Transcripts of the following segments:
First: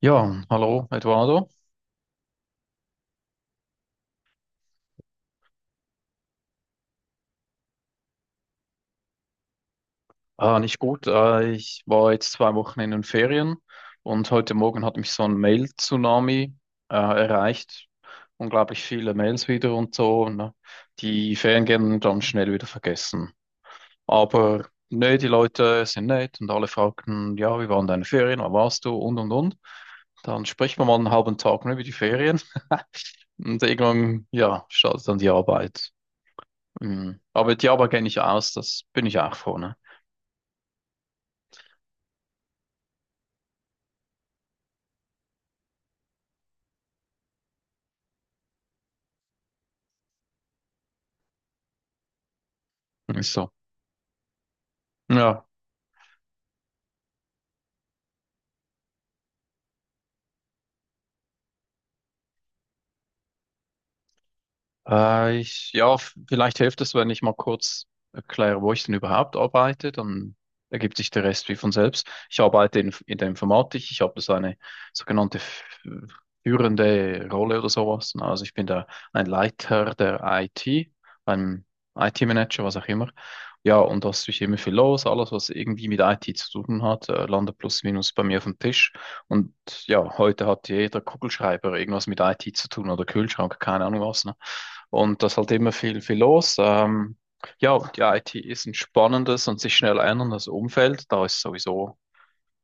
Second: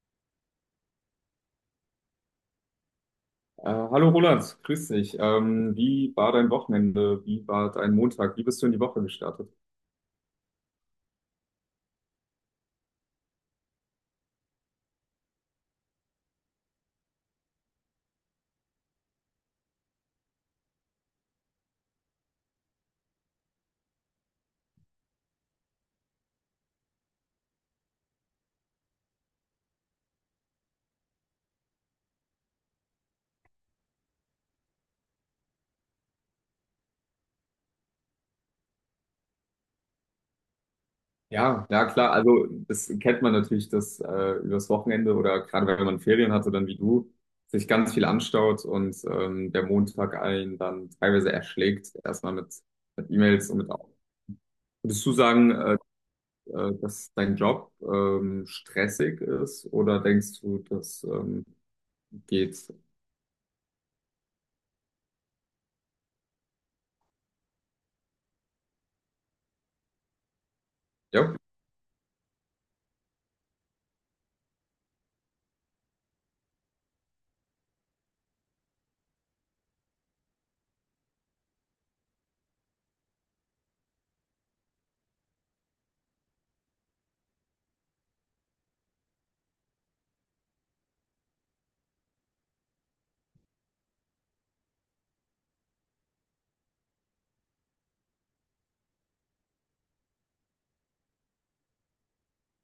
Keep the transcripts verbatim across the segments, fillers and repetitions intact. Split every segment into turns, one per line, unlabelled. Ja, hallo Eduardo.
Äh, hallo Roland, grüß dich. Ähm, wie war dein Wochenende? Wie war dein Montag? Wie bist du in die Woche gestartet?
Ah, nicht gut. Äh, ich war jetzt zwei Wochen in den Ferien und heute Morgen hat mich so ein Mail-Tsunami äh, erreicht. Unglaublich viele Mails wieder und so. Ne? Die Ferien gehen dann schnell wieder vergessen. Aber ne, die Leute sind nett und alle fragten, ja, wie waren deine Ferien, wo warst du und und und. Dann spricht man mal einen halben Tag nur über die Ferien und irgendwann, ja, startet dann die Arbeit. Mhm. Aber die Arbeit kenne ich aus, das bin ich auch froh, ne?
Ja, ja klar, also das kennt man natürlich, dass äh, übers Wochenende oder gerade wenn man Ferien hatte, dann wie du, sich ganz viel anstaut und ähm, der Montag einen dann teilweise erschlägt, erstmal mit, mit
Ist so.
E-Mails und mit Au- würdest du
Ja,
sagen, äh, äh, dass dein Job ähm, stressig ist oder denkst du, das ähm, geht?
Äh, ich, ja, f- vielleicht hilft es, wenn ich mal kurz erkläre, wo ich denn überhaupt arbeite, dann ergibt sich der
Ja,
Rest wie von selbst. Ich arbeite in, in der Informatik, ich habe so eine sogenannte f- führende Rolle oder sowas. Na, also ich bin da ein Leiter der I T, ein I T-Manager, was auch immer. Ja, und da ist natürlich immer viel los, alles, was irgendwie mit I T zu tun hat, äh, landet plus minus bei mir auf dem Tisch. Und ja, heute hat jeder Kugelschreiber irgendwas mit I T zu tun oder Kühlschrank, keine Ahnung was, ne? Und da ist halt immer viel, viel los. Ähm, ja, die I T ist ein spannendes und sich schnell änderndes Umfeld. Da ist sowieso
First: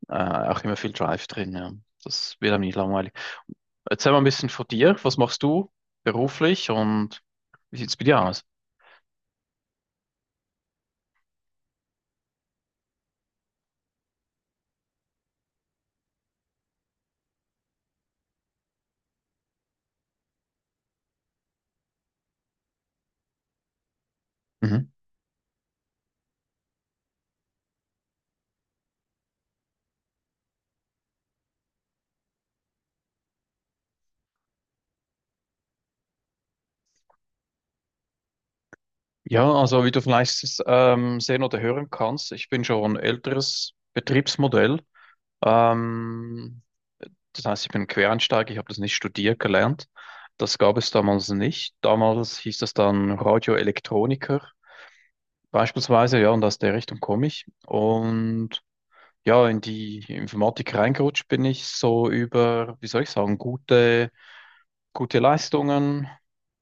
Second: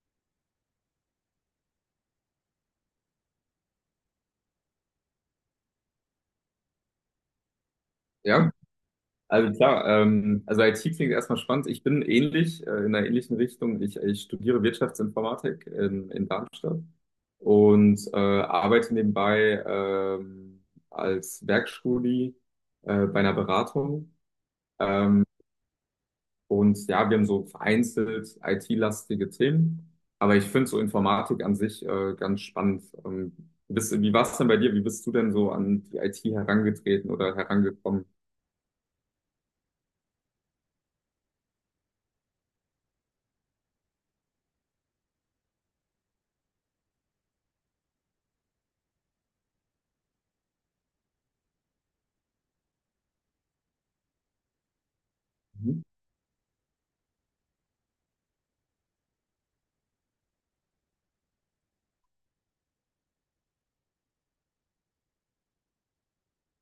äh, auch immer viel Drive drin. Ja. Das wird einem nicht langweilig. Erzähl mal ein bisschen von dir. Was machst du beruflich und wie sieht's bei dir aus?
ja. Also klar, ähm, also I T klingt erstmal spannend. Ich bin ähnlich, äh, in einer ähnlichen Richtung. Ich, ich studiere Wirtschaftsinformatik in, in Darmstadt und äh, arbeite nebenbei ähm, als Werkstudie äh, bei einer Beratung.
Mhm.
Ähm, und ja, wir haben so vereinzelt I T-lastige Themen, aber ich finde so Informatik an sich äh, ganz spannend. Ähm, bist, wie war es denn bei dir? Wie bist du denn so an die I T herangetreten oder herangekommen?
Ja, also wie du vielleicht ähm, sehen oder hören kannst, ich bin schon ein älteres Betriebsmodell. Ähm, Das heißt, ich bin Quereinsteiger, ich habe das nicht studiert gelernt. Das gab es damals nicht. Damals hieß das dann Radioelektroniker
Mhm.
beispielsweise, ja, und aus der Richtung komme ich. Und ja, in die Informatik reingerutscht bin ich so über, wie soll ich sagen, gute, gute Leistungen,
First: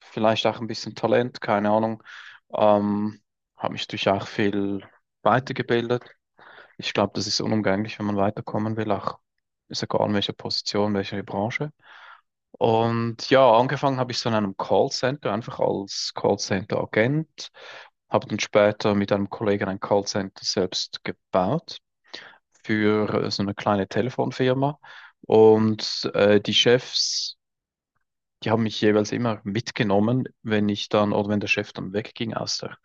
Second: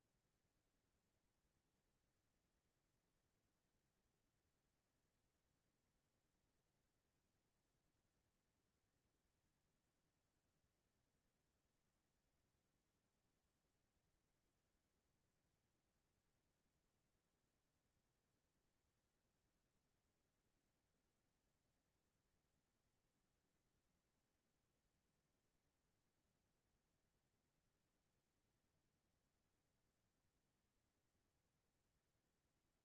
vielleicht auch ein bisschen Talent, keine Ahnung. Ähm, Habe mich durch auch viel weitergebildet. Ich glaube, das ist unumgänglich, wenn man weiterkommen will, auch ist egal in welcher Position, welche Branche. Und ja, angefangen habe ich so in einem Callcenter, einfach als Callcenter-Agent, habe dann später mit einem Kollegen ein Callcenter selbst gebaut für äh, so eine kleine Telefonfirma. Und äh, die Chefs, die haben mich jeweils immer mitgenommen, wenn ich dann oder wenn der Chef dann wegging aus der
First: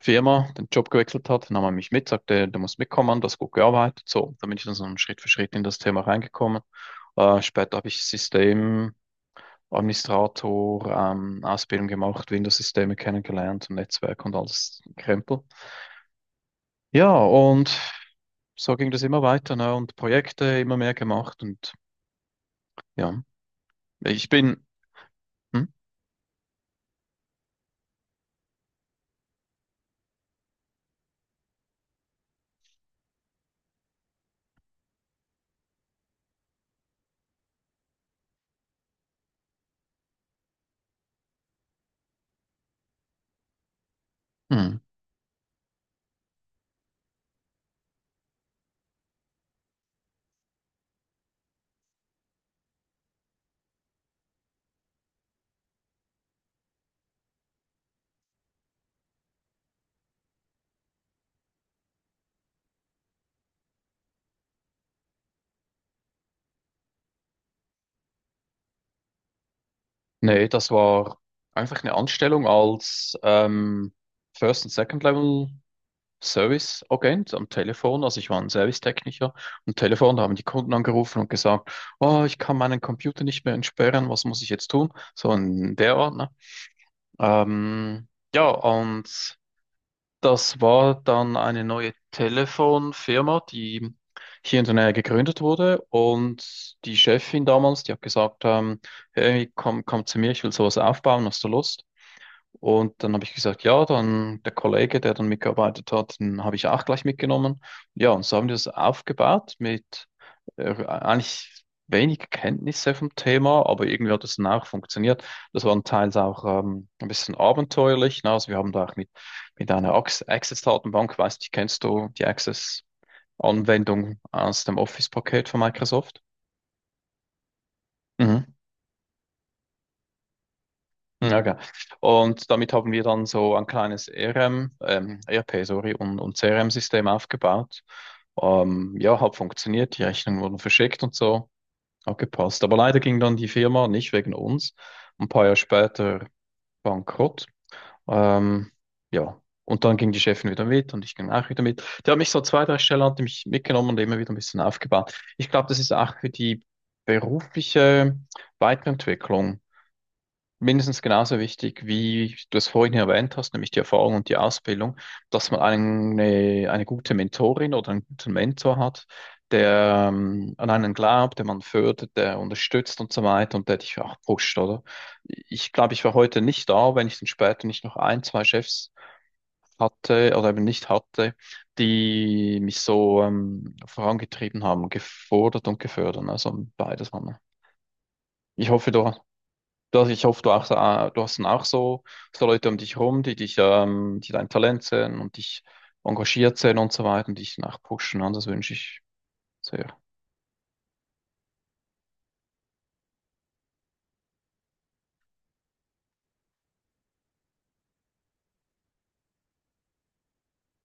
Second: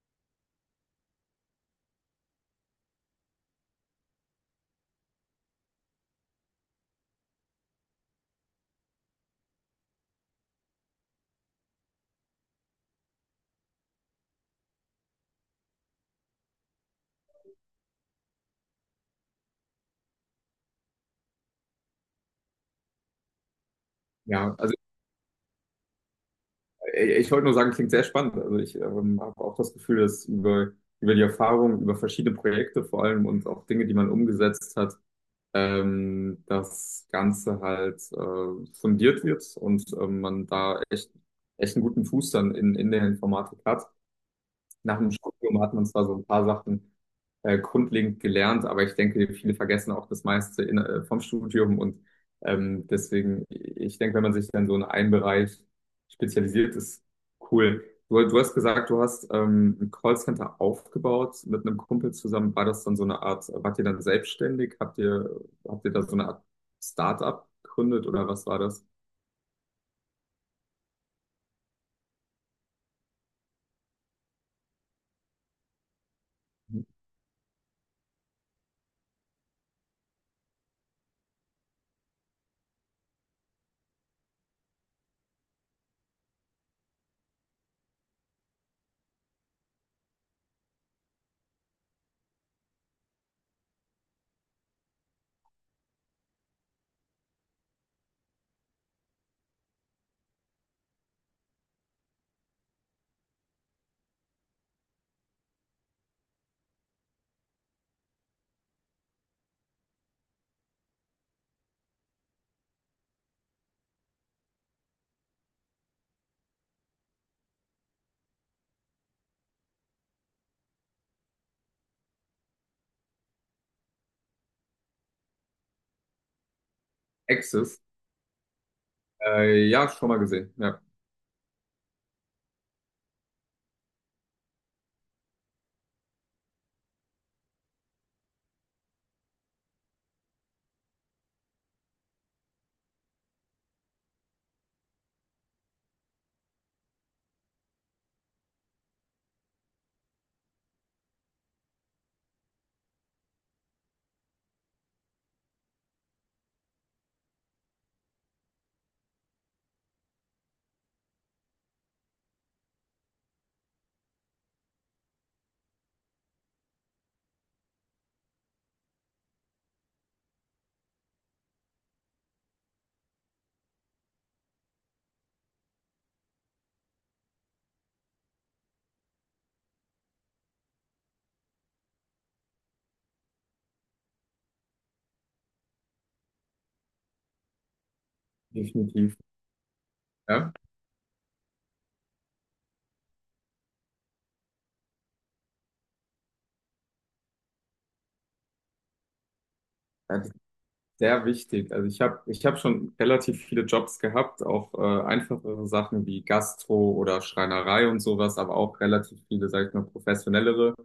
Firma, den Job gewechselt hat, nahm er mich mit, sagte, du musst mitkommen, das hast gut gearbeitet. So, da bin ich dann so Schritt für Schritt in das Thema reingekommen. Äh, später habe ich System Administrator, ähm, Ausbildung gemacht, Windows-Systeme kennengelernt und Netzwerk und alles Krempel. Ja, und so ging das immer weiter, ne? Und Projekte immer mehr gemacht und ja, ich
Ja,
bin,
also
hm?
ich wollte nur sagen, klingt sehr spannend. Also ich ähm, habe auch das Gefühl, dass über, über die Erfahrung, über verschiedene Projekte vor allem und auch Dinge, die man umgesetzt hat, ähm, das Ganze halt äh, fundiert wird und ähm, man da echt, echt einen guten Fuß dann in, in der Informatik hat.
Hm.
Nach dem Studium hat man zwar so ein paar Sachen äh, grundlegend gelernt, aber ich denke, viele vergessen auch das meiste in, äh, vom Studium und ähm, deswegen, ich denke, wenn man sich dann so in einen Bereich spezialisiert, ist cool. Du, du hast gesagt, du hast ähm, ein Callcenter aufgebaut mit einem Kumpel zusammen. War das dann so eine Art, wart ihr dann selbstständig? Habt ihr, habt ihr da so eine Art Startup gegründet oder was war das?
Nee, das war einfach eine Anstellung als ähm, First- und Second-Level. Service-Agent am Telefon, also ich war ein Servicetechniker am Telefon, da haben die Kunden angerufen und gesagt, oh, ich kann meinen Computer nicht mehr entsperren, was muss ich jetzt tun? So in der Art, ne? Ähm, ja, und das war dann eine neue Telefonfirma, die hier in der Nähe gegründet wurde. Und die Chefin damals, die hat gesagt, ähm, hey, komm, komm zu mir, ich will sowas aufbauen, hast du Lust? Und dann habe ich gesagt, ja, dann der Kollege, der dann mitgearbeitet hat, den habe ich auch gleich mitgenommen. Ja, und so haben wir das aufgebaut mit äh, eigentlich wenig Kenntnisse vom Thema, aber irgendwie hat es dann auch funktioniert. Das war teils auch ähm, ein bisschen abenteuerlich. Ne? Also wir haben da auch mit, mit einer Ax- Access-Datenbank, weiß nicht, kennst du die Access-Anwendung aus dem Office-Paket von Microsoft?
Axis?
Mhm.
Äh, ja, schon mal gesehen. Ja,
Ja, okay. Und damit haben wir dann so ein kleines E R M, ähm, E R P, sorry, und, und C R M-System aufgebaut. Ähm, ja, hat funktioniert, die Rechnungen wurden verschickt und so, hat gepasst. Aber leider ging dann die Firma nicht wegen uns, ein paar Jahre später bankrott. Ähm, ja, und dann ging die Chefin wieder mit und ich ging auch wieder mit. Die hat mich so zwei, drei Stellen hat die mich mitgenommen und immer wieder ein bisschen aufgebaut. Ich glaube, das ist auch für die berufliche Weiterentwicklung mindestens genauso wichtig, wie du es vorhin erwähnt hast, nämlich die Erfahrung und die Ausbildung, dass man eine, eine gute Mentorin oder einen guten Mentor hat, der ähm, an einen glaubt, der man fördert, der unterstützt und so weiter und der dich auch pusht, oder? Ich glaube, ich war heute nicht da, wenn ich dann später nicht noch ein, zwei Chefs hatte oder eben nicht hatte, die mich so ähm, vorangetrieben haben, gefordert und gefördert. Also beides haben wir. Ich hoffe, du
definitiv.
Du hast, ich hoffe, du,
Ja.
auch, äh, du hast dann auch so, so Leute um dich herum, die dich, ähm, die dein Talent sehen und dich engagiert sehen und so weiter und dich dann auch pushen. Und das wünsche ich sehr.
Ja, sehr wichtig. Also ich habe ich hab schon relativ viele Jobs gehabt, auch äh, einfachere Sachen wie Gastro oder Schreinerei und sowas, aber auch relativ viele, sag ich mal, professionellere.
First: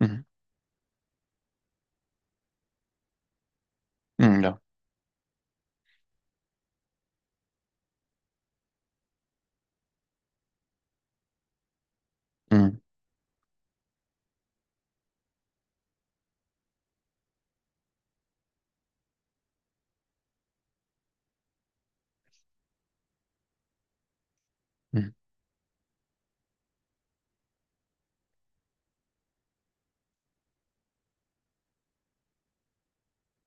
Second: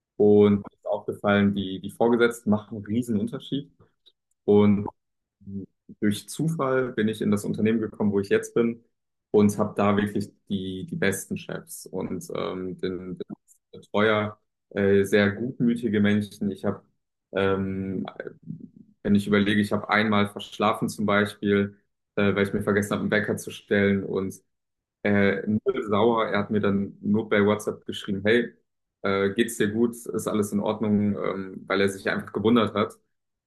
Mhm.
Und mir ist aufgefallen, die, die Vorgesetzten machen einen riesen Unterschied.
Mhm, ja.
Und durch Zufall bin ich in das Unternehmen gekommen, wo ich jetzt bin und habe da wirklich die, die besten Chefs und ähm,
Mhm.
den, den Betreuer, äh, sehr gutmütige Menschen. Ich habe, ähm, Wenn ich überlege, ich habe einmal verschlafen zum Beispiel, äh, weil ich mir vergessen habe, einen Wecker zu stellen und
Mhm.
äh, null sauer. Er hat mir dann nur bei WhatsApp geschrieben: Hey, äh, geht's dir gut? Ist alles in Ordnung? Ähm, weil er sich einfach gewundert hat.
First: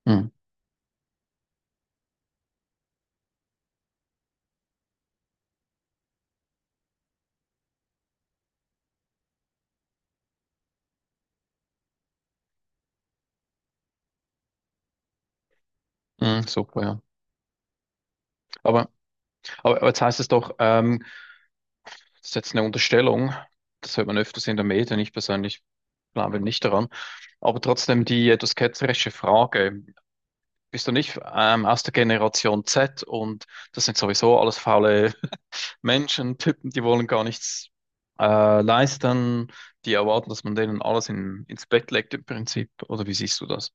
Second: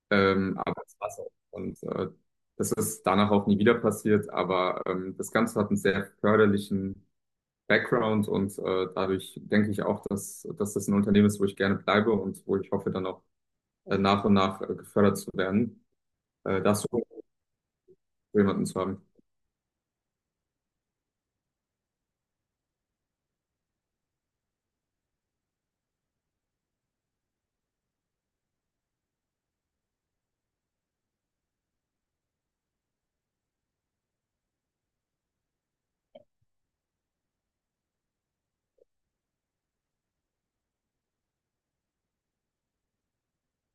Mhm.
Ähm, aber es war's auch. Und äh, das ist danach auch nie wieder passiert. Aber ähm, das Ganze hat einen sehr förderlichen Background und äh, dadurch denke ich auch, dass, dass das ein Unternehmen ist, wo ich gerne bleibe und wo ich hoffe, dann auch äh, nach und nach äh, gefördert zu werden.
Mhm.
Äh,
Super,
das,
ja.
so jemanden zu
Aber,
haben.
aber aber jetzt heißt es doch, ähm, das ist jetzt eine Unterstellung. Das hört man öfters in der Medien. Ich persönlich glaube nicht daran. Aber trotzdem die etwas ketzerische Frage. Bist du nicht ähm, aus der Generation Z und das sind sowieso alles faule Menschen tippen, die wollen gar nichts äh, leisten, die erwarten, dass man denen alles in, ins Bett legt im Prinzip. Oder wie siehst du das?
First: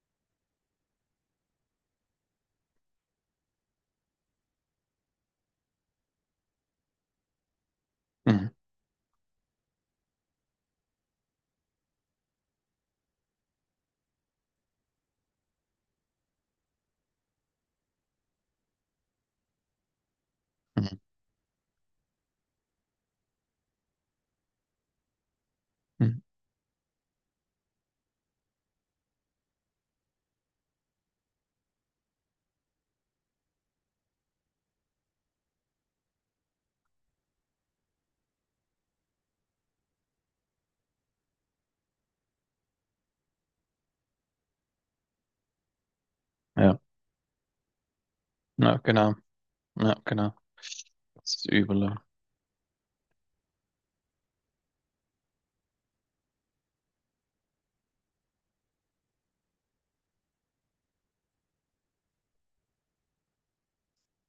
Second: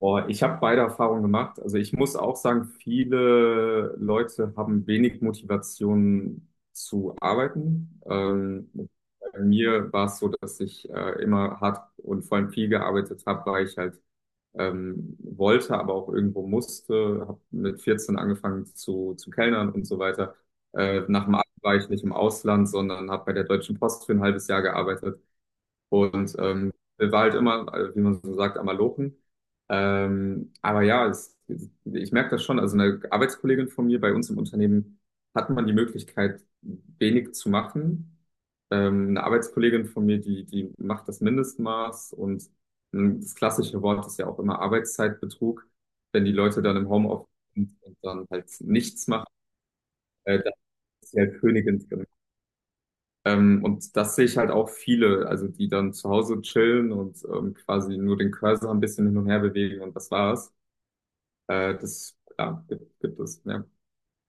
Oh, ich habe beide Erfahrungen gemacht. Also ich muss auch sagen, viele Leute haben wenig Motivation zu arbeiten.
Mhm.
Ähm, bei mir war es so, dass ich äh, immer hart und vor allem viel gearbeitet habe, weil ich halt ähm, wollte, aber auch irgendwo musste. Habe mit vierzehn angefangen zu, zu kellnern und so weiter.
Mhm.
Äh, nach dem Abi war ich nicht im Ausland, sondern habe bei der Deutschen Post für ein halbes Jahr gearbeitet.
Mhm.
Und ähm, war halt immer, äh, wie man so sagt, am Malochen. Ähm, aber ja, es, ich merke das schon. Also eine Arbeitskollegin von mir bei uns im Unternehmen hat man die Möglichkeit, wenig zu machen. Ähm, eine Arbeitskollegin von mir, die, die macht das Mindestmaß und ähm, das klassische Wort ist ja auch immer Arbeitszeitbetrug. Wenn die Leute dann
Ja,
im Homeoffice sind und dann halt
ja,
nichts
genau.
machen,
Ja, genau.
äh, dann ist sie
Das
halt
ist übel.
Königin.
Ja.
Ähm, und das sehe ich halt auch viele, also die dann zu Hause chillen und ähm, quasi nur den Cursor ein bisschen hin und her bewegen und das war's. Äh, das, ja, gibt, gibt es, ja.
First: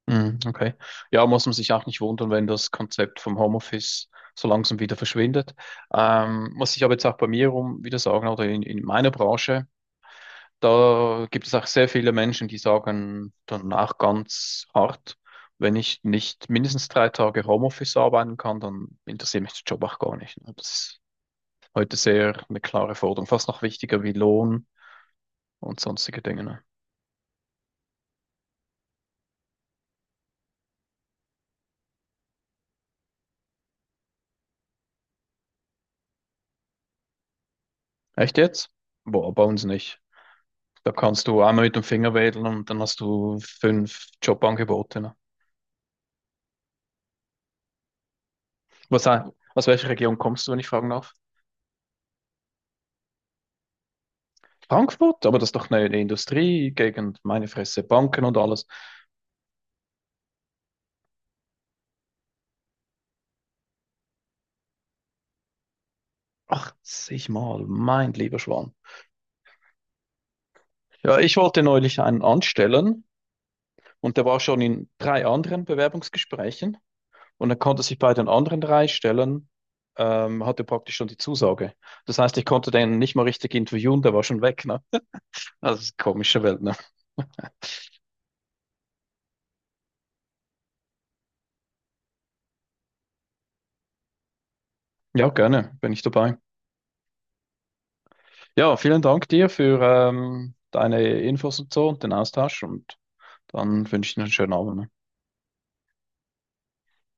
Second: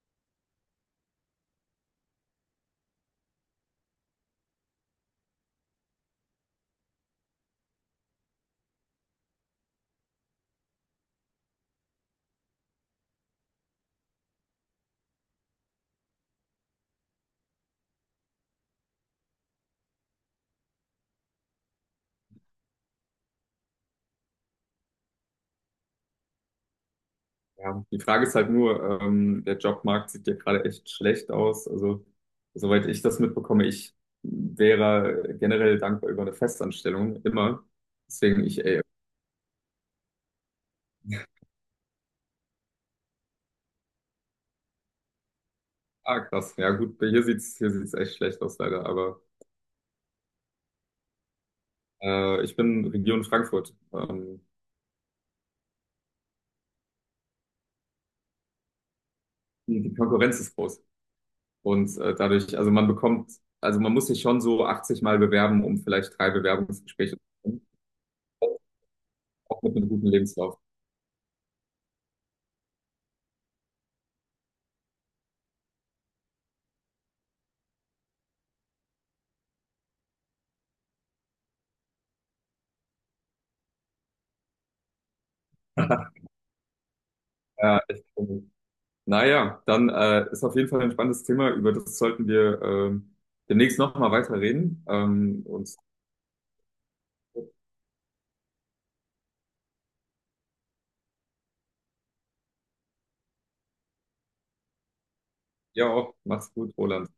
Mhm. Okay. Ja, muss man sich auch nicht wundern, wenn das Konzept vom Homeoffice so langsam wieder verschwindet. Ähm, muss ich aber jetzt auch bei mir rum wieder sagen, oder in, in meiner Branche, da gibt es auch sehr viele Menschen, die sagen danach ganz hart, wenn ich nicht mindestens drei Tage Homeoffice arbeiten kann, dann interessiert mich der Job auch gar nicht. Ne? Das ist heute sehr eine klare Forderung, fast noch wichtiger wie Lohn und sonstige Dinge. Ne?
Ja. Die Frage ist halt nur, ähm, der Jobmarkt sieht ja gerade echt schlecht aus. Also, soweit ich das mitbekomme, ich wäre generell dankbar über eine Festanstellung, immer.
Echt
Deswegen ich,
jetzt?
ey,
Boah, bei uns nicht. Da kannst du einmal mit dem Finger wedeln und dann hast du fünf Jobangebote. Ne?
ah, krass. Ja, gut, hier sieht's, hier sieht's echt schlecht aus, leider.
Was,
Aber
aus welcher Region kommst du, wenn ich fragen darf?
äh, ich bin Region Frankfurt. Ähm,
Frankfurt? Aber das ist doch eine, eine Industriegegend, meine Fresse, Banken und alles.
die die Konkurrenz ist groß. Und äh, dadurch, also man bekommt, also man muss sich schon so achtzig Mal bewerben, um vielleicht drei Bewerbungsgespräche zu
achtzig Mal,
bekommen,
mein lieber Schwan.
auch mit einem guten Lebenslauf.
Ja, ich wollte neulich einen anstellen und der war schon in drei anderen Bewerbungsgesprächen und er konnte sich bei den anderen drei Stellen, ähm, hatte praktisch schon die Zusage. Das heißt, ich konnte den nicht mal richtig interviewen, der war schon weg, ne? Also, das ist eine komische Welt, ne?
Ja, echt cool. Naja, dann äh, ist auf jeden Fall ein spannendes Thema, über das sollten wir ähm, demnächst nochmal weiter reden.
Ja,
Ähm, und
gerne, bin ich dabei. Ja, vielen Dank dir für ähm, deine Infos und so und den Austausch und dann wünsche ich dir einen schönen Abend. Ne?
ja, auch, mach's gut, Roland.